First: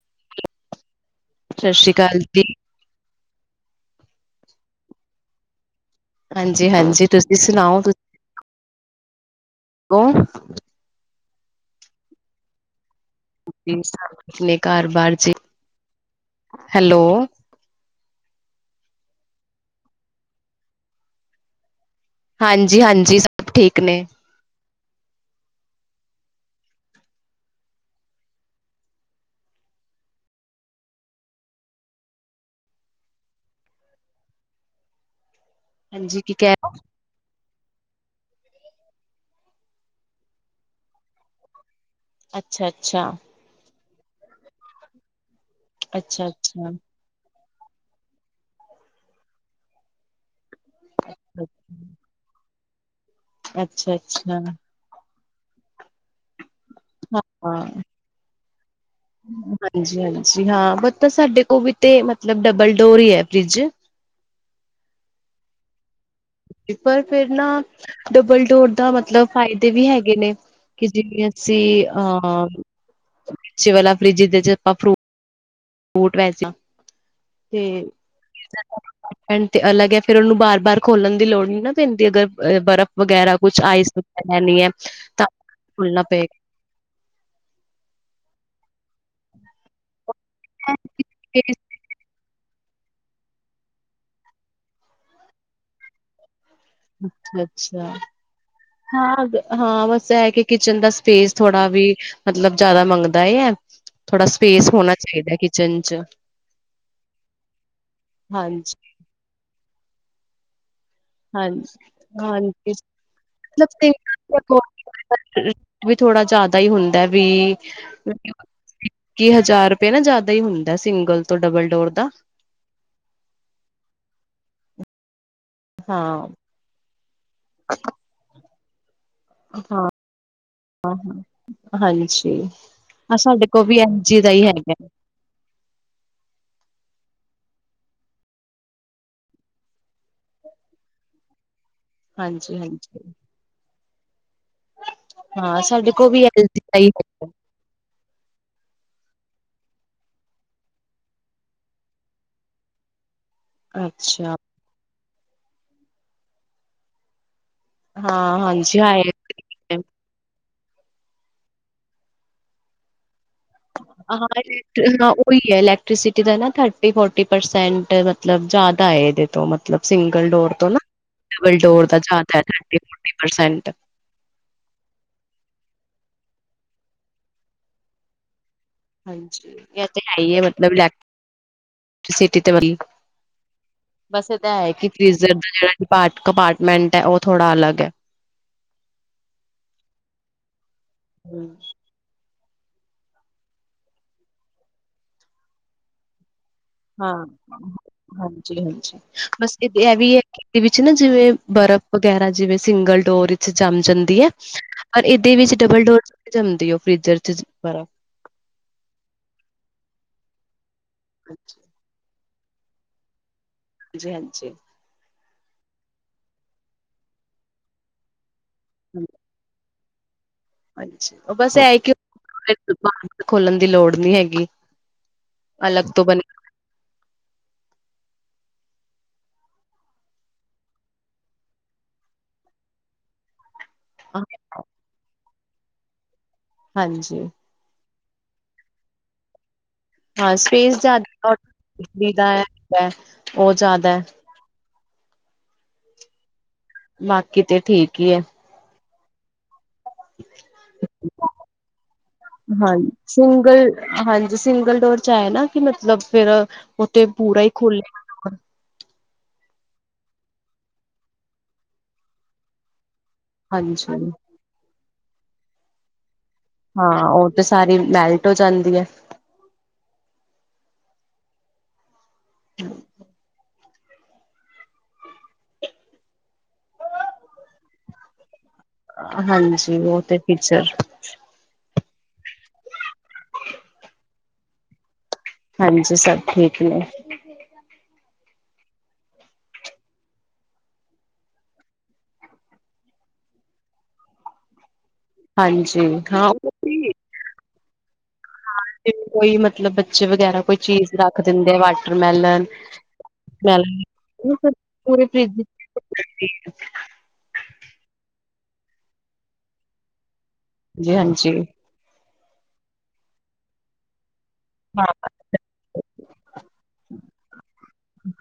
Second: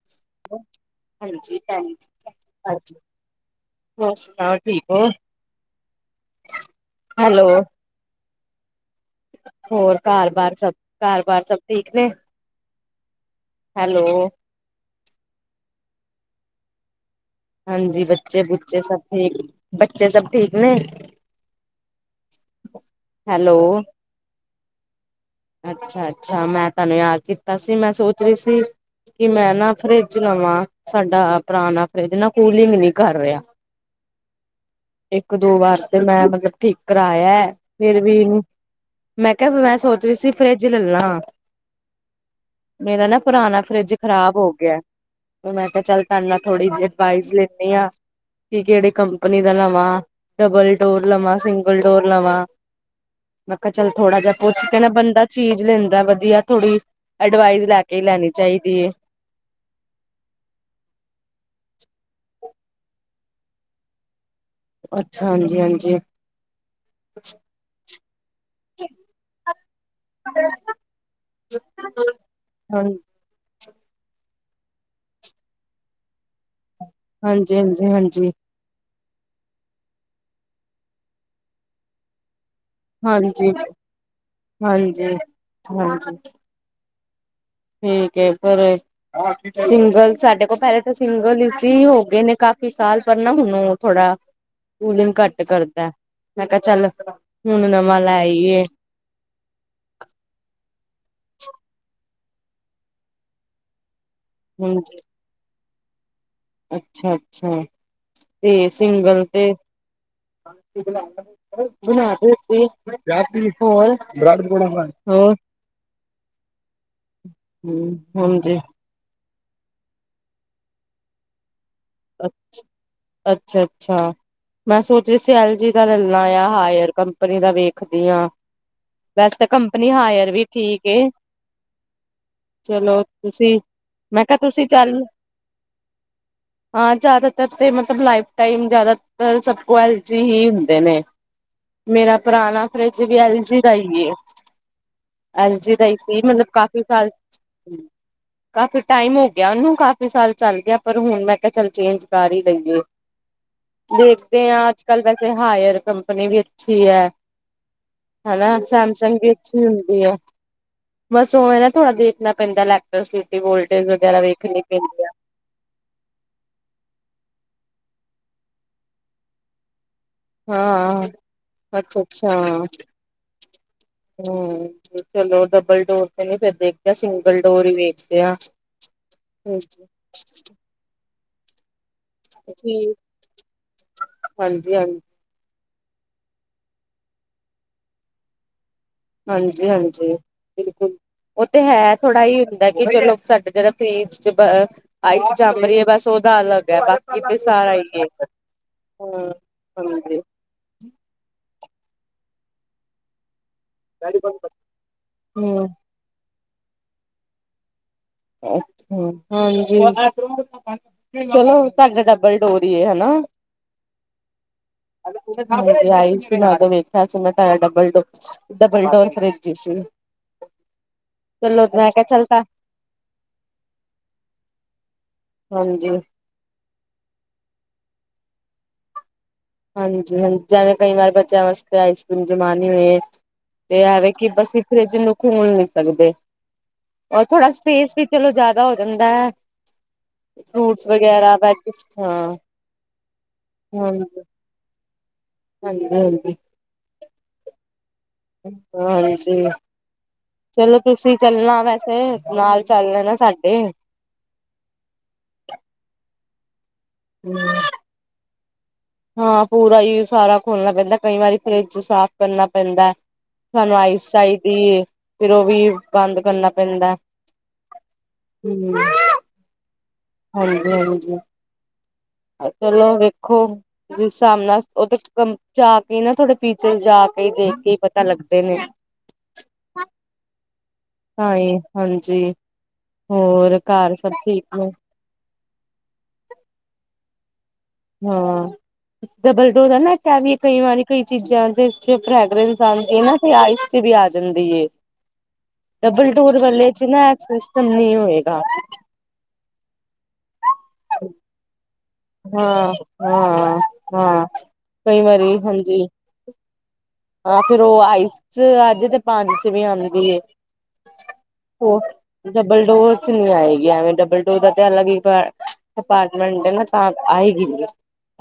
[inaudible] ਸਤਿ ਸ਼੍ਰੀ ਅਕਾਲ ਜੀ। ਹਾਂਜੀ ਹੋਰ ਸੁਣਾਓ ਠੀਕ ਹੋ। ਹਾਂਜੀ -ਹਾਂਜੀ ਤੁਸੀਂ ਹੈਲੋ ਸੁਣਾਓ। ਹੋਰ ਹੋ? ਘਰ ਬਾਹਾਰ ਸਭ ਘਰ ਬਾਹਾਰ ਸਭ ਠੀਕ ਨੇ। ਹੈਲੋ ਣੇ ਘਰ ਬਾਹਰ ਜੀ। ਹੈਲੋ ਹਾਂਜੀ ਬੱਚੇ ਬੁੱਚੇ ਸਭ ਠੀਕ ਬੱਚੇ ਸਭ ਠੀਕ ਨੇ। ਹਾਂਜੀ -ਹਾਂਜੀ ਸਭ ਹੈਲੋ ਠੀਕ ਨੇ। ਅੱਛਾ -ਅੱਛਾ ਮੈਂ ਤੁਹਾਨੂੰ ਯਾਦ ਕੀਤਾ ਸੀ ਮੈਂ ਸੋਚ ਰਹੀ ਸੀ। ਕਿ ਮੈਂ ਨਾ ਫਰਿੱਜ ਨਵਾਂ ਸਾਡਾ ਪੁਰਾਣਾ ਫਰਿਜ਼ ਨਾ ਕੂਲਿੰਗ ਨਹੀਂ ਕਰ ਰਿਹਾ ਇੱਕ ਦੋ ਵਾਰ ਤੇ ਹਾਂਜੀ ਮੈਂ ਕੀ ਮਤਲੱਬ ਕਹਿ ਠੀਕ ਕਰਾਇਆ ਫਿਰ ਵੀ ਇਹਨੂੰ ਮੈਂ ਕਿਹਾ ਮੈਂ ਸੋਚ ਰਹੀ ਸੀ ਫਰਿੱਜ ਲੱਲਾਂ ਮੇਰਾ ਅੱਛਾ-ਅੱਛਾ, ਨਾ ਪੁਰਾਣਾ ਫਰਿੱਜ ਖ਼ਰਾਬ ਹੋ ਗਿਆ। ਮੈਂ ਤਾਂ ਚੱਲ ਤੁਹਾਡੇ ਨਾਲ ਥੋੜ੍ਹੀ ਅੱਛਾ-ਅੱਛਾ, ਜਿਹੀ ਅਡਵਾਈਸ ਲੈਂਣੀ ਆਂ ਕਿ ਕਿਹੜੀ ਕੰਪਨੀ ਦਾ ਲਵਾਂ। ਡਬਲ ਡੋਰ ਲਵਾਂ ਸਿੰਗਲ ਡੋਰ ਲਵਾਂ ਮੈਂ ਕਿਹਾ ਚਲ ਥੋੜਾ ਜਿਹਾ ਅੱਛਾ-ਅੱਛਾ ਪੁੱਛ ਕਿ ਬੰਦਾ ਚੀਜ਼ ਲੈਂਦਾ ਵਧੀਆ ਥੋੜੀ, ਅਡਵਾਈਸ ਹਾਂ। ਲੈ ਕੇ ਹੀ ਲੈਣੀ ਚਾਹੀਦੀ ਏ। ਹਾਂਜੀ-ਹਾਂਜੀ। ਹਾਂ, ਪਤਾ ਸਾਡੇ ਕੋਲ ਵੀ ਤੇ ਮਤਲੱਬ ਡਬਲ ਡੋਰ ਹੀ ਐ ਫਰਿਜ ਅੱਛਾ, ਹਾਂਜੀ-ਹਾਂਜੀ। ਪਰ ਫਿਰ ਨਾ ਡਬਲ ਡੋਰ ਦਾ ਮਤਲੱਬ ਫਾਇਦੇ ਵੀ ਹੈਗੇ ਨੇ। ਕਿ ਜਿਵੇਂ ਅਸੀਂ ਅਹ ਹਾਂ ਨੀਚੇ ਵਾਲਾ ਫਰਿਜ ਦੇ ਆਪਾਂ ਫਰੂਟ [unintelligible] ਹਾਂਜੀ ਹਾਂਜੀ ਹਾਂਜੀ ਤੇ ਅਲੱਗ ਐ ਫ਼ਿਰ ਉਹਨੂੰ ਬਾਰ-ਬਾਰ ਖੋਲਣ ਦੀ ਲੋੜ ਨੀ ਨਾ ਪੈਂਦੀ ਅਗਰ ਬਰਫ਼ ਵਗੈਰਾ ਹਾਂਜੀ ਕੁੱਛ ਆਈਸ ਲੇਨੀ ਐ ਹਾਂਜੀ ਤਾਂ ਖੁੱਲਣਾ ਹਾਂਜੀ ਪਏਗਾ। ਠੀਕ ਐ ਪਰ ਏ ਸਿੰਗਲ, ਸਾਡੇ ਕੋਲ ਪਹਿਲੇ ਤਾਂ ਸਿੰਗਲ ਇ ਹੀ ਹੋ ਗਏ ਨੇ ਕਾਫੀ ਸਾਲ ਪਰ ਨਾ ਹੁਣ ਥੋੜਾ ਕੂਲਿੰਗ ਘੱਟ ਕਰਦਾ। ਮੈਂ ਕਿਹਾ ਚੱਲ ਹੁਣ ਨਵਾਂ ਲੈ ਆਈਏ। ਹਾਂ-ਹਾਂ, ਬਸ ਇਹ ਕਿ ਕਿਚੱਨ ਦਾ ਸਪੇਸ ਥੋੜਾ ਵੀ ਮਤਲੱਬ ਜ਼ਿਆਦਾ ਮੰਗਦਾ ਐ, ਥੋੜਾ ਸਪੇਸ ਹੋਣਾ ਚਾਹੀਦਾ ਕਿਚਨ ਚ ਅੱਛਾ-ਅੱਛਾ, ਤੇ ਹਾਂਜੀ। ਸਿੰਗਲ ਤੇ [unintelligible] ਹਾਂਜੀ-ਹਾਂਜੀ ਮਤਲਬ ਹੋਰ-ਹੋਰ, ਸਿੰਗਲ ਵੀ ਥੋੜਾ ਜ਼ਿਆਦਾ ਹੀ ਹੁੰਦਾ ਰੂੰ। ਹਾਂਜੀ। ਤੀਹ ਹਜ਼ਾਰ ਰੁਪਏ ਨਾ ਜ਼ਿਆਦਾ ਹੀ ਹੁੰਦਾ ਸਿੰਗਲ ਤੋਂ ਡਬਲ ਡੋਰ ਦਾ। ਅੱਛਾ-ਅੱਛਾ, ਮੈਂ ਸੋਚ ਰਹੀ ਸੀ ਐਲ ਜੀ ਦਾ ਲੈਲਾ ਆ ਹਾਂ-ਹਾਂ-ਹਾਂ ਜਾਂ ਹਾਇਰ ਕੰਪਨੀ ਦਾ ਵੇਖਦੀ ਹਾਂ। ਵੈਸ ਤਾਂ ਕੰਪਨੀ ਹਾਇਰ ਵੀ ਠੀਕ ਏ, ਹਾਂਜੀ। ਚਲੋ ਹਾਂ ਸਾਡੇ ਤੁਸੀਂ ਕੋਲ ਵੀ ਐਲ ਜੀ ਮੈਂ ਦਾ ਕਿਹਾ ਹੀ ਤੁਸੀਂ ਹੈਗਾ। ਚੱਲ ਹਾਂ ਜ਼ਿਆਦਾਤਰ ਤੇ ਮਤਲੱਬ ਲਾਈਫ ਟਾਈਮ ਜਿਆਦਾਤਰ ਸਭ ਤੋਂ ਕੋਲ ਐਲ ਜੀ ਹੀ ਹੁੰਦੇ ਨੇ। ਮੇਰਾ ਹਾਂਜੀ ਪੁਰਾਣਾ ਫਰਿਜ ਹਾਂਜੀ। ਵੀ ਐਲ ਜੀ ਦਾ ਹੀ ਐ। ਅਲ ਹਾਂ ਜੀ ਦਾ ਸਾਡੇ ਹੀ ਕੋਲ ਸੀ ਵੀ ਮਤਲਬ ਐਲ ਜੀ ਦਾ ਕਾਫੀ ਹੀ ਸਾਲ ਹੈਗਾ। ਕਾਫੀ ਟਾਈਮ ਹੋ ਗਿਆ ਉਹਨੂੰ, ਕਾਫੀ ਸਾਲ ਚੱਲ ਗਿਆ ਪਰ ਹੁਣ ਮੈਂ ਚਲ ਚੇਂਜ ਕਰ ਹੀ ਲਈ ਏ, ਅੱਛਾ। ਦੇਖਦੇ ਆ ਅੱਜ ਚੱਲ ਵੈਸੇ ਹਾਇਰ ਕੰਪਨੀ ਵੀ ਅੱਛੀ ਐ ਹਾਂ ਹਨਾ ਹਾਂਜੀ ਹਾਂ ਸੈਮਸੰਗ ਵੀ ਚ ਹੁੰਦੀ ਐ, ਬਸ ਉਹ ਏ ਨਾ ਥੋੜਾ ਦੇਖਣਾ ਪੈਂਦਾ ਲੈਟਰਸਿਟ ਵੋਲਟੇਜ ਵਗੈਰਾ ਵੇਖਣੀ ਪੈਂਦੀ ਆ। ਹਾਂ ਉਹੀ ਇਲੈਕਟ੍ਰੀਸਿਟੀ ਦਾ ਨਾ ਥਰ-ਫੋਰਟੀ ਪਰਸੈਂਟ ਮਤਲਬ ਜ਼ਿਆਦਾ ਐ ਇਹਦੇ ਤੋਂ ਮਤਲਬ ਸਿੰਗਲ ਡੋਰ ਤੋਂ ਨਾ, ਹਾਂ ਡਬਲ ਡੋਰ ਦਾ ਅੱਛਾ ਅੱਛਾ ਜ਼ਿਆਦਾ ਥਰਟੀ- ਫੋਰਟੀ ਪਰਸੈਂਟ ਹਮ ਚਲੋ, ਡਬਲ ਡੋਰ ਤੇ ਨੀ ਫਿਰ ਦੇਖਦੇ ਸਿੰਗਲ ਡੋਰ ਹੀ ਵੇਖਦੇ ਆ। ਹਾਂਜੀ, ਠੀਕ ਇਹ ਤੇ ਹੈਈ ਏ ਮਤਲੱਬ ਲੈ ਸਿਟੀ ਤੇ ਹਾਂਜੀ ਬਸ ਇਹ ਤਾਂ ਹੈ ਕਿ ਹਾਂਜੀ ਫਰਿਜ਼ਰ ਦਾ ਜਿਹੜਾ ਕਪਾਟ ਕਪਾਰਟਮੈਂਟ ਏ, ਉਹ ਥੋੜਾ ਅਲੱਗ ਐ। ਹਾਂਜੀ-ਹਾਂਜੀ, ਬਿਲਕੁੱਲ ਉਹ ਹੂੰ ਤੇ ਹੈ। ਥੋੜ੍ਹਾ ਹੀ ਹੁੰਦਾ ਕਿ ਜਦੋ ਸਾਡਾ ਜਿਹੜਾ ਫਰਿਜ ਚੱ ਬਸ ਆਈਸ ਜੰਮ ਰਹੀ ਹੈ ਬਸ ਉਹਦਾ ਅਲੱਗ ਹੈ ਬਾਕੀ ਤੇ ਸਾਰਾ ਹੀ ਹੈ ਹਾਂ-ਹਾਂਜੀ-ਹਾਂਜੀ, ਹਾਂ ਬਸ ਇਹ ਵੀ ਹਾਂਜੀ ਐ। ਉਦੇ ਵਿੱਚ ਨਾ ਜਿਵੇਂ ਬਰਫ਼ ਵਗੈਰਾ ਜਿਵੇਂ ਸਿੰਗਲ ਡੋਰ ਜੰਮ ਜਾਂਦੀ ਐ ਔਰ ਇਹਦੇ ਵਿੱਚ ਡਬਲ ਡੋਰ ਨੀ ਜੰਮਦੀ ਉਹ ਫਰਿਜ਼ਰ ਚ ਜ਼ਿਆਦਾ ਅ ਹਾਂਜੀ ਚਲੋ ਸਾਡੇ ਡਬਲ ਡੋਰ ਹੀ ਏ ਹੈਨਾ। ਹਾਂਜੀ-ਹਾਂਜੀ। ਆਈ ਸੀ ਨਾ ਤਾਂ ਵੇਖਿਆ ਸੀ ਮੈਂ ਡਬਲ ਡੋਰ ਡਬਲ ਡੋਰ ਹਾਂਜੀ ਫਰਿਜ ਸੀ। ਹਾਂਜੀ, ਉਹ ਬਸ ਚਲੋ ਇਹ ਮੈਂ ਕਿ ਕਿਹਾ ਚੱਲ ਤਾਂ ਦੁਕਾਨ ਖੋਲਣ ਦੀ ਲੋੜ ਨੀ ਹੈਗੀ। ਅਲੱਗ ਹਾਂਜੀ ਤੋਂ ਬਨ ਹਾਂਜੀ-ਹਾਂਜੀ, ਜਿਵੇਂ ਕਈ ਵਾਰ ਬੱਚਿਆਂ ਵਾਸਤੇ ਆਈਸ ਕਰ੍ਰੀਮ ਜਮਾਨੀ ਹੋਏ। ਤੇ ਇਹ ਵੇ ਕਿ ਬਸੀ ਫਰਿੱਜ ਨੂੰ ਖੋਲ ਨੀ ਸਕਦੇ ਹਾਂਜੀ ਔਰ ਥੋੜਾ ਸਪੇਸ ਵੀ ਚਲੋ ਜਿਆਦਾ ਹੋ ਜਾਂਦਾ। ਹਾਂ ਸਪੇਸ ਫਰੂਟਸ ਜ਼ਿਆਦਾ ਵਗੈਰਾ ਔਰ ਵੈਜਿਸ ਬਿਜਲੀ ਦਾ ਹਾਂ ਹੈ ਉਹ ਜ਼ਿਆਦਾ ਹੈ, ਹਾਂਜੀ ਹਾਂਜੀ ਹਾਂਜੀ ਬਾਕੀ ਤੇ ਠੀਕ ਹੀ ਹੈ ਹ ਹਾਂਜੀ ਚਲੋ ਤੁਸੀਂ ਚੱਲਣਾ ਵੈਸੇ ਨਾਲ ਹਾਂਜੀ ਚੱਲ ਲੈਣਾ ਸਾਡੇ ਸਿੰਗਲ ਹਾਂਜੀ ਸਿੰਗਲ ਡੋਰ ਚ ਆਏ ਨਾ ਕਿ ਮਤਲਬ ਫੇਰ ਉੱਥੇ ਪੂਰਾ ਹੀ ਖੁੱਲ ਹਾਂ ਪੂਰਾ ਹੀ ਸਾਰਾ ਖੋਲਣਾ ਪੈਂਦਾ ਕਈ ਵਾਰੀ ਫਰਿੱਜ ਸਾਫ਼ ਕਰਨਾ ਪੈਂਦਾ ਸਾਨੂੰ ਹਾਂਜੀ ਆਈਸ ਅਈ ਪੀ ਫਿਰ ਉਹ ਵੀ ਬੰਦ ਕਰਨਾ ਪੈਂਦਾ ਹਾਂ ਉਹ ਤੇ ਸਾਰੀ ਮੈਲਟ ਹੋ ਜਾਂਦੀ ਹੈ ਹਾਂਜੀ ਹਾਂਜੀ ਚਲੋ ਵੇਖੋ ਜਿਸ ਹਿਸਾਬ ਨਾਲ ਉਹ ਜਾ ਕੇ ਨਾ ਥੋੜੇ ਫੀਚਰ ਜਾ ਕੇ ਦੇਖ ਕੇ ਹੀ ਪਤਾ ਲੱਗਦੇ ਨੇ ਹਾਂਜੀ ਉਹ ਤੇ ਟੀਚਰ ਹਾਈ ਹਾਂ ਹਾਂਜੀ ਹੋਰ ਘਰ ਸਭ ਠੀਕ ਨੇ ਹਾਂਜੀ ਸਭ ਠੀਕ ਨੇ ਹਾਂ ਡਬਲ ਡੋਰ ਹੈ ਨਾ ਇ ਵੀ ਕਈ ਵਾਰੀ ਕਈ ਚੀਜ਼ਾਂ ਜ ਚ ਫੈਗਰੈਂਸ ਆਉਂਦੇ ਨਾ ਆਇਸ ਤੇ ਵੀ ਆ ਜਾਂਦੀਏ ਹਾਂਜੀ ਡਬਲ ਹਾਂ ਟੋਰ ਉਹ ਵੱਲੇ ਚ ਵੀ ਨਾ ਸਿਸਟਮ ਨ ਹੋਏਗਾ ਕੋਈ ਮਤਲਬ ਬੱਚੇ ਵਗੈਰਾ ਕੋਈ ਚੀਜ਼ ਰੱਖ ਦਿੰਦੇ ਵਾਟਰਮੈਲਨ ਹਾਂ ਹਾਂ ਮੇਲਨ ਹਾਂ ਕਈ ਪੂਰੇ ਵਾਰੀ ਫਰਿੱਜ ਹਾਂਜੀ ਸੀਡ ਹਾਂ ਫੇਰ ਉਹ ਆਈਸ ਚ ਅੱਜ ਤੇ ਪੰਜ ਚ ਵੀ ਆਉਂਦੀ ਜੀ ਹਾਂਜੀ ਹੋਰ ਡਬਲ ਡੋਰ ਚਨੀ ਆਏਗੀਵੇਂ ਡਬਲ ਡੋਰ ਦ ਤੇ ਹਾਂ ਅਲੱਗ ਹੀ ਅਪਾਰਟਮੈਂਟ ਨਾ ਤਾਂ ਆਏਗੀ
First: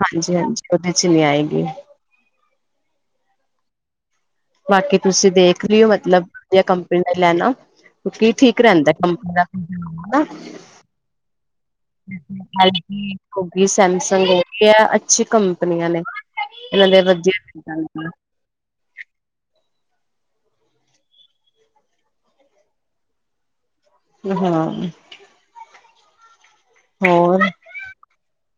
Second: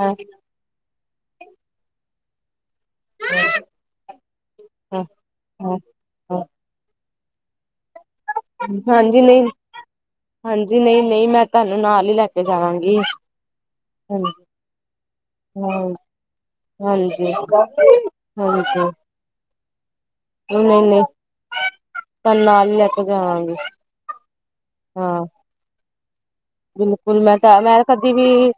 ਹਾਂਜੀ ਹਾਂਜੀ ਉਹਦੇ ਚ ਨੀ ਆਏਗੀ ਮਾਂ ਬਾਕੀ ਤੁਸੀਂ ਦੇਖ ਲਿਓ ਮਤਲਬ ਹਾਂ ਵਧੀਆ ਕੰਪਨੀ ਨੇ ਲੈਣਾ ਕਿ ਠੀਕ ਠੀਕ ਰਹਿੰਦਾ ਹੈ ਕੰਪਨੀਆਂ ਦਾ ਜੀ ਨਈ ਨਈ ਮੈਂ ਤਾਨੂੰ ਨਾਲ ਹੀ ਲੈ ਕੇ ਐਲ ਜਾਵਾਂਗੀ ਜੀ ਹੋ ਗਈ ਸੈਮਸੰਗ ਹਾਂਜੀ ਹੋ ਗਿਆ ਅੱਛੀ ਕੰਪਨੀਆਂ ਹਾਂ ਨੇ ਇਹਨਾਂ ਦੇ ਹਾਂਜੀ ਵਧੀਆ ਹਾਂਜੀ ਨਹੀਂ ਨਹੀਂ ਤ ਨਾਲ ਹੀ ਲੈ ਕੇ ਜਾਵਾਂਗੇ ਹਾਂ ਹਾਂ ਬਿਲਕੁਲ ਮੈਂ ਹੋਰ ਤਾਂ ਮੈਂ ਕਦੇ ਵੀ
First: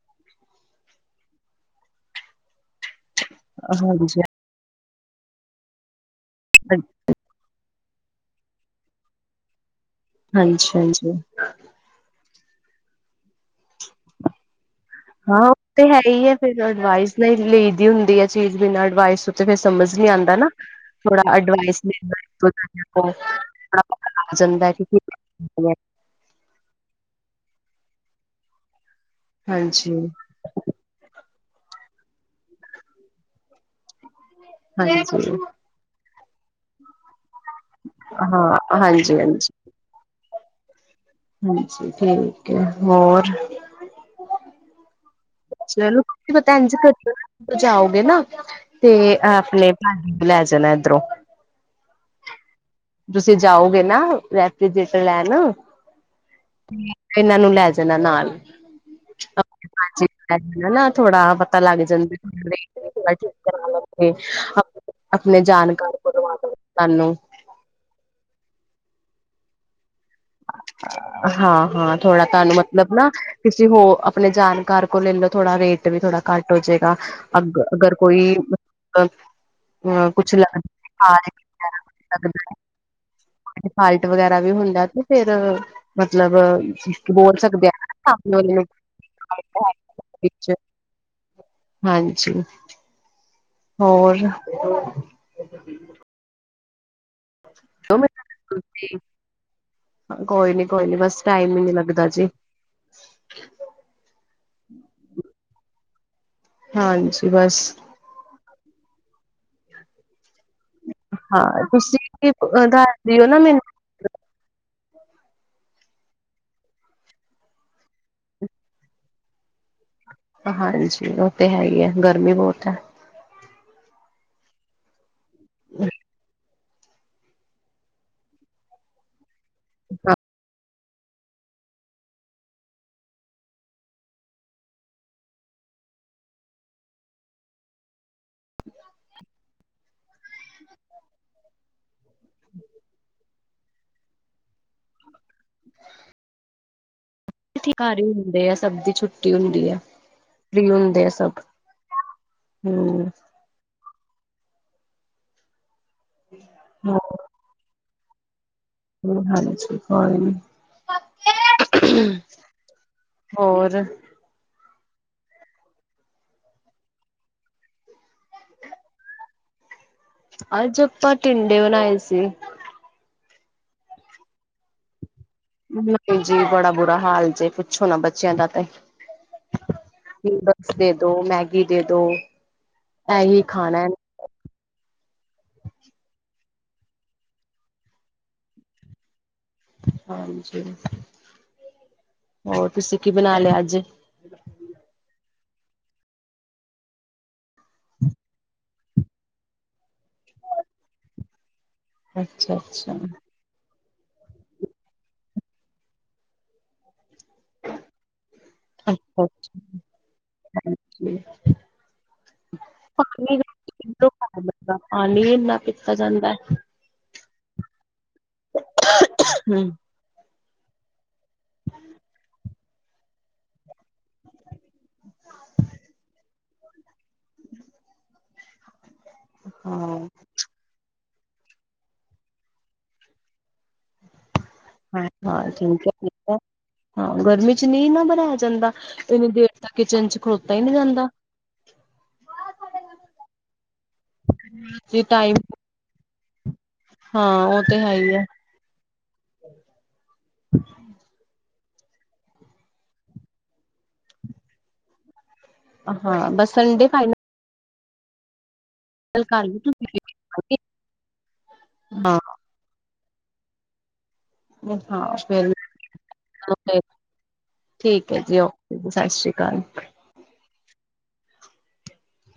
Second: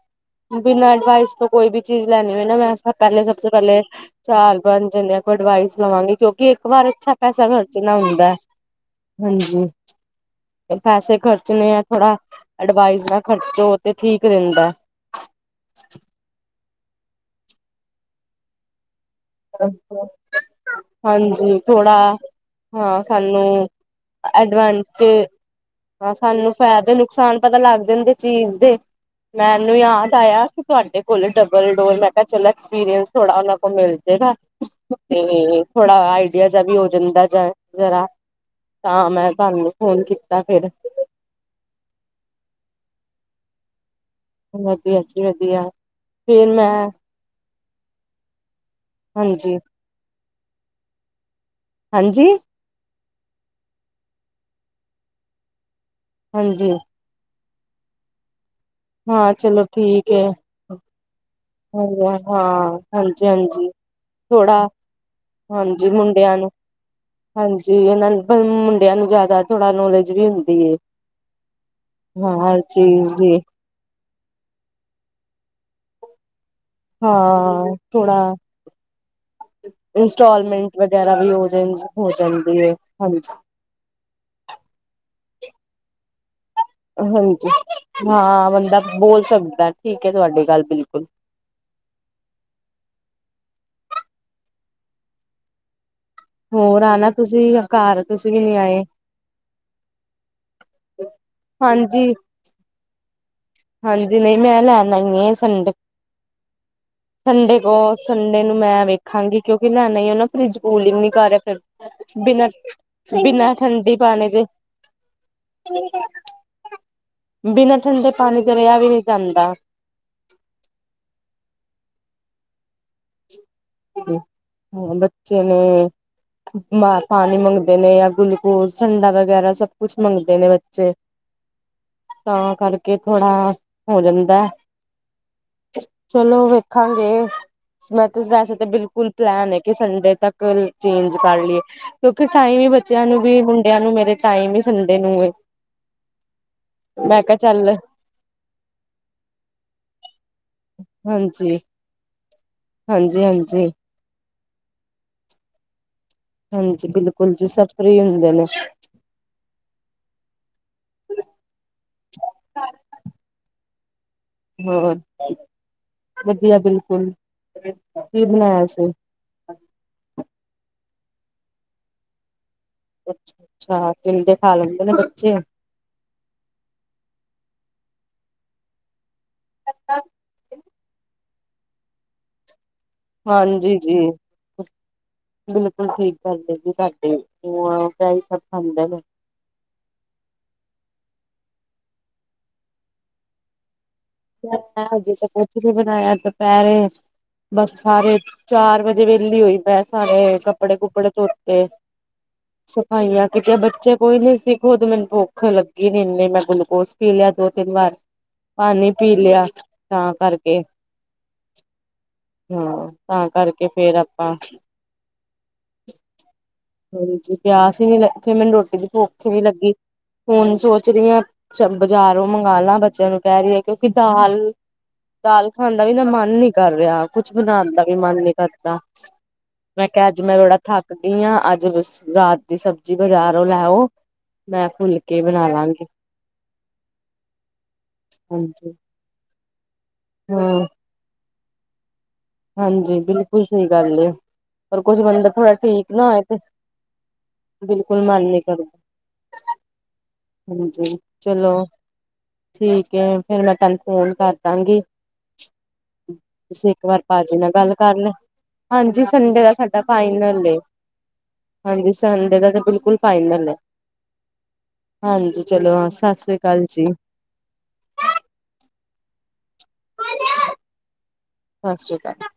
ਬਿਨਾਂ ਐਡਵਾਈਸ ਤੋਂ ਕੋਈ ਵੀ ਚੀਜ਼ ਲੈਣੀ ਹੋਏ ਨਾ ਮੈਂ ਪਹਿਲੇ ਸਭ ਤੋਂ ਪਹਿਲੇ ਹਾਂਜੀ ਚਾਰ ਪੰਜ ਜਾਣਿਆ ਕੋਲ ਐਡਵਾਈਸ ਲਵਾਂਗੀ ਕਿਉਂਕਿ ਇੱਕ ਵਾਰ ਅੱਛਾ ਪੈਸਣ ਖਰਚਣਾ ਹੁੰਦਾ ਹਾਂਜੀ ਹਾਂਜੀ ਤੇ ਹਾਂਜੀ ਪੈਸੇ ਖਰਚਣੇ ਆ ਥੋੜਾ ਅਡਵਾਈਸ ਨਾਲ ਖਰਚੋ ਤੇ ਠੀਕ ਰਹਿੰਦਾ ਹਾਂ ਉਹ ਤੇ ਹੈ ਹੀ ਹੈ ਫੇਰ ਅਡਵਾਈਸ ਨਾ ਲਈ ਦੀ ਹੁੰਦੀ ਆ ਚੀਜ਼ ਬਿਨਾਂ ਅਡਵਾਈਸ ਤੋਂ ਫਿਰ ਸਮਝ ਨੀ ਆਉਂਦਾ ਨਾ ਥੋੜਾ ਹਾਂਜੀ ਅਡਵਾਈਸ ਥੋੜਾ ਹਾਂ ਸਾਨੂੰ ਜਾਂਦਾ ਏ ਕਿਉੰਕੀ ਐਡਵਾਂਟੇ ਹੈ ਹਾਂ ਸਾਨੂੰ ਫਾਇਦੇ ਨੁਕਸਾਨ ਪਤਾ ਲੱਗ ਜਾਂਦੇ ਚੀਜ਼ ਦੇ ਮੈਨੂੰ ਹਾਂਜੀ ਯਾਦ ਆਇਆ ਤੁਹਾਡੇ ਕੋਲ ਡਬਲ ਡੋਰ ਮੈਂ ਕੇਆ ਚਲੋ ਐਕਸਪੀਰੀੰਸ ਥੋੜਾ ਉਹਨਾਂ ਕੋਲ ਮਿਲ ਜੇਗਾ ਹਾਂ ਤੇ ਥੋੜਾ ਆਈਡੀਆ ਜਾ ਵੀ ਹੋ ਜਾਂਦਾ ਜ਼ਰਾ ਤਾਂ ਹਾਂਜੀ ਮੈਂ ਹਾਂਜੀ ਤੁਹਾਨੂੰ ਫੋਨ ਕੀਤਾ ਫਿਰ ਹਾਂਜੀ ਠੀਕ ਹੈ ਹੋਰ ਵਧੀਆ ਜੀ ਵਧੀਆ ਸਾਨੂੰ ਕੀ ਫਿਰ ਪਤਾ ਇੰਝ ਮੈਂ ਕਰ ਜਾਓਗੇ ਨਾ ਤੇ ਹਾਂਜੀ ਆਪਣੇ ਲੈ ਜਾਣਾ ਇਧਰੋ ਹਾਂਜੀ ਤੁਸੀਂ ਜਾਓਗੇ ਨਾ ਰੈਫ੍ਰਿਜਰੇਟਰ ਲੈਣ ਹਾਂਜੀ ਇਨਾਂ ਨੂੰ ਲੈ ਜਾਣਾ ਨਾਲ ਹਾਂ ਚਲੋ ਠੀਕ ਏ [unintelligible] ਨਾ ਥੋੜਾ ਪਤਾ ਲੱਗ ਹਾਂਜੀ ਹਾਂ ਜਾਂਦਾ ਹਾਂਜੀ ਹਾਂਜੀ ਥੋੜਾ [unintelligible] ਆ ਹਾਂਜੀ, ਮੁੰਡਿਆਂ ਨੂੰ ਸਾਨੂੰ ਹਾਂਜੀ, ਇਨਾਂ ਨੂੰ ਮੁੰਡਿਆਂ ਨੂੰ ਜ਼ਿਆਦਾ ਥੋੜਾ ਨੋਲੇਜ ਜਿਵੇ ਹੁੰਦੀ ਏ। ਹਾਂ ਹਾਂ, ਹਰ ਚੀਜ਼ ਦੀ ਜੇ ਹੋ ਆਪਣੇ ਜਾਣਕਾਰ ਕੋਲ ਲੈਲੋ ਥੋੜਾ ਰੇਟ ਤੇ ਵੀ ਥੋੜਾ ਘੱਟ ਹੋ ਜਾਏਗਾ ਅੱ ਹਾਂ -ਅਗਰ ਥੋੜਾ ਕੋਈ ਕੁਛ ਲੱਗ ਇੰਸਟਾਲਮੈਂਟ ਵਗੈਰਾ ਵੀ ਹੋ -ਹੋ ਜਾਂਦੀ ਏ, ਹਾਂਜੀ ਹਾਇਟ ਵਗੈਰਾ ਵੀ ਹੁੰਦਾ ਤੇ ਫੇਰ ਮਤਲਬ ਬੋਲ ਹਾਂਜੀ ਸਕਦੇ ਆ ਹਾਂ ਬੰਦਾ ਬੋਲ ਸਕਦਾ ਠੀਕ ਹੈ [unintelligible] ਤੁਹਾਡੀ ਵਿੱਚ ਗੱਲ ਬਿਲਕੁਲ ਹਾਂਜੀ ਹੋਰ ਹੋਰ ਆ ਨਾ ਤੁਸੀਂ ਘਰ ਤੁਸੀਂ ਵੀ ਨੀ ਆਏ ਕੋਈ ਨੀ -ਕੋਈ ਨੀ ਬਸ ਟਾਈਮ ਈ ਨੀ ਲੱਗਦਾ ਹਾਂਜੀ ਜੀ ਹਾਂਜੀ, ਨਹੀਂ ਮੈਂ ਲੈ ਲਈ ਆ ਸੰਡੇ। ਹਾਂਜੀ ਸੰਡੇ ਬਸ ਕੋਲ [unintelligible] ਸੰਡੇ ਨੂੰ ਮੈਂ ਵੇਖਾਂਗੀ ਕਿਉਂਕਿ ਲੈਣਾ ਹੀ ਹੈ ਨਾ ਫਰਿਜ ਕੂਲਿੰਨੀ ਕਰਿਆ ਫਿਰ, ਹਾਂ ਤੁਸੀਂ ਬਿਨਾਂ ਦੱਸ ਦਿਓ ਨਾ ਬਿਨਾਂ ਠੰਡੀ ਮੈਨੂੰ ਪਾਣੀ ਦੇ ਬਿਨਾਂ ਠੰਡੇ ਪਾਣੀ ਤੋਂ ਰਿਆ ਵੀ ਨੀ ਜਾਂਦਾ ਹਾਂਜੀ, ਓ ਤੇ ਹੈ ਹੀ ਏ ਗਰਮੀ ਬੋਤ ਏ ਹਾਂ, ਬੱਚੇ ਨੇ ਪਾਣੀ ਮੰਗਦੇ ਨੇ ਜਾਂ ਗਲੂਕੋਜ, ਠੰਡਾ ਵਗੈਰਾ ਸਭ ਕੁਛ ਮੰਗਦੇ ਨੇ ਬ ਚੇ। ਤਾਂ ਕਰਕੇ ਥੋੜਾ ਹੋ ਜਾਂਦਾ ਚਲੋ ਵੇਖਾਂਗੇ। ਮੈਂ ਤੇ ਵੈਸੇ ਬਿਲਕੁਲ ਪਲੈਨ ਹੈ ਕਿ ਸੰਡੇ ਤੱਕ ਚੇਂਜ ਕਰ ਲਈਏ। ਕਿਉਂਕਿ ਟਾਈਮ ਹੀ ਬੱਚਿਆਂ ਨੂੰ ਵੀ, ਮੁੰਡਿਆਂ ਨੂੰ ਮੇਰੇ ਟਾਈਮ ਹੀ ਸੰਡੇ ਨੂੰ ਹੈ। ਮੈਂ [unintelligible] ਅਸੀਂ ਘਰ ਹੀ ਹੁੰਦੇ ਆ। ਸਭ ਦੀ ਛੁੱਟੀ ਹੁੰਦੀ ਆ। ਫਰੀ ਹੁੰਦੇ ਆ ਸਭ। ਹਾਂਜੀ, ਹਮ ਹਾਂਜੀ, ਹਾਂਜੀ ਹਾਂਜੀ, ਬਿਲਕੁਲ ਜੀ ਸਭ ਫ੍ਰਰੀ ਹੁੰਦੇ ਨੇ। [unintelligible] ਹੋਰ ਹੋਰ! ਵਧੀਆ ਬਿਲਕੁਲ, ਕਿ ਬਣਾਇਆ ਸੀ? ਅੱਜ ਆਪਾਂ ਟਿੰਡੇ ਬਣਾਏ ਸੀ। ਅੱਛ, ਅੱਛਾ ਟਿੰਡੇ ਖਾ ਲੈਂਦੇ ਨੇ ਬੱਚੇ ਨਹੀਂ ਜੀ, ਬੜਾ ਬੁਰਾ ਹਾਲ ਜੇ। ਪੁੱਛੋ ਨਾ ਬੱਚਿਆਂ ਦਾ ਤਾਂ ਦੇ ਦੋ ਮੈਗੀ ਦੇ ਦੋ। ਇਹੀ ਹਾਂਜੀ ਖਾਣਾ ਜੀ, ਜੀ। ਬਿਲਕੁਲ ਠੀਕ ਗੱਲ ਏ ਜੀ ਤੁਹਾਡੀ ਜੁਆਕ ਇਹੀ ਸਭ ਖਾਂਦੇ ਨੇ। ਹਾਂਜੀ, ਹੋਰ ਤੁਸੀਂ ਕੀ ਬਣਾ ਲਿਆ ਅੱਜ। ਹਜੇ ਤਾਂ ਕੁਛ ਨਹੀ ਬਣਾਇਆ ਦੁਪਹਿਰੇ! ਬਸ ਸਾਰੇ ਚਾਰ ਵਜੇ ਵਿਹਲੀ ਹੋਈ ਮੈਂ ਸਾਰੇ ਕੱਪੜੇ -ਕੁਪੜੇ ਧੋਤੇ। ਅੱਛਾ ਅੱਛਾ ਸਫਾਈਆਂ ਕੁਛ ਬੱਚੇ ਕੋਈ ਨੀ ਸੀ। ਤੇ ਮੈਨੂੰ ਭੁੱਖ ਲੱਗੀ ਨਈ ਇਨੀ ਮੈਂ ਗਲੂਕੋਸ ਪੀ ਲਿਆ ਦੋ- ਤਿੰਨ ਵਾਰ। ਪਾਣੀ ਪੀ ਅੱਛਾ ਲਿਆ, ਅੱਛਾ ਤਾਂ ਕਰਕੇ। ਹਾਂਜੀ ਹਾਂ! ਤਾਂ ਪਾਣੀ ਕਰਕੇ ਫੇਰ ਕਿਧਰੋਂ ਆਪਾਂ ਪਤਾ ਲੱਗਦਾ ਪਾਣੀ ਇੰਨਾ ਪਤਾ ਜਾਂਦਾ ਹਾਂਜੀ ਪਿਆਸ ਹੀ ਨੀ ਲਥੀ, ਮੈਨੂੰ ਰੋਟੀ ਦੀ ਭੁਖ ਨੀ ਹਮ ਲੱਗੀ, ਹੁਨ ਸੋਚ ਰਹੀਆਂ। ਬਾਜ਼ਾਰੋਂ ਮੰਗਣਾ ਬੱਚਿਆਂ ਨੂੰ ਕਹਿ ਰਹੀ ਹੈ। ਕਿਉਂਕਿ ਦਾਲ। ਦਾਲ- ਖਾਣ ਦਾ ਵੀ ਨਾ ਮਨ ਨੀ ਕਰ ਰਿਹਾ। ਕੁਛ ਬਣਾਉਣ ਦਾ ਵੀ ਮਨ ਨੀ ਕਰਦਾ। ਮੈਂ ਹਾਂ ਕਿਹਾ ਅੱਜ ਮੈਂ ਥੋੜਾ ਥੱਕ ਗਈ ਹਾਂ, ਅੱਜ। ਜ ਬਸ ਰਾਤ ਦੀ ਸਬਜ਼ੀ ਬਾਜ਼ਾਰੋਂ ਲੈ ਆਓ। ਮੈਂ ਫੁੱਲ ਹਾਂ- ਕੇ ਹਾਂ ਬਣਾ ਲਾਂਗੀ ਠੀਕ ਹੈ, ਠੀਕ ਹਾਂ। ਗਰਮੀ ਚ ਨੀ, ਨਾ ਬਣਾਇਆ ਜਾਂਦਾ ਹਾਂਜੀ ਇੰਨੀ ਦੇਰ। ਤਾਂ ਕਿਚਨ ਚ ਖੜੋਤਾ ਹੀ ਹਾਂ ਨਹੀਂ ਜਾਂਦਾ। ਹਾਂਜੀ ਬਿਲਕੁਲ ਸਹੀ ਗੱਲ ਰੈ। ਕੁਝ ਜੀ ਬੰਦਾ ਟਾਈਮ ਥੋੜਾ ਠੀਕ ਨਾ ਹੋਏ ਤੇ। ਹਾਂ ਉਹ ਤੇ ਹੈ ਬਿਲਕੁਲ ਹੀ ਹੈ ਮਨ ਨੀ ਕਰ। ਹਾਂਜੀ, ਚਲੋ। ਠੀਕ ਹੈ। ਫੇਰ ਮੈਂ ਤੈਨੂੰ ਫੋਨ ਕਰਦਾਂਗੀ। ਹਾਂ ਬਸ ਤੁਸੀਂ ਇੱਕ ਸੰਡੇ ਵਾਰ ਫਾਈਨਲ ਪਾਜੀ ਨਾਲ ਗੱਲ ਕਰ ਲੋ। ਹਾਂਜੀ ਸੰਡੇ ਕਰ ਦਾ ਲਈ ਸਾਡਾ ਫਾਈਨਲ ਏ। ਹਾਂਜੀ ਹਾਂ ਸੰਡੇ ਦਾ ਤਾਂ ਬਿਲਕੁਲ ਫਾਈਨਲ ਹੈ। ਹਾਂ, ਹਾਂਜੀ ਫੇਰ ਚਲੋ ਹਾਂ ਸਤਿ ਸ੍ਰੀ ਅਕਾਲ ਓਥੇ। ਜੀ ਠੀਕ ਹੈ ਜੀ, ਓਕੇ ਜੀ, ਸਤਿ ਸ਼੍ਰੀ ਅਕਾਲ। ਸਤਿ ਸ਼੍ਰੀ ਅਕਾਲ।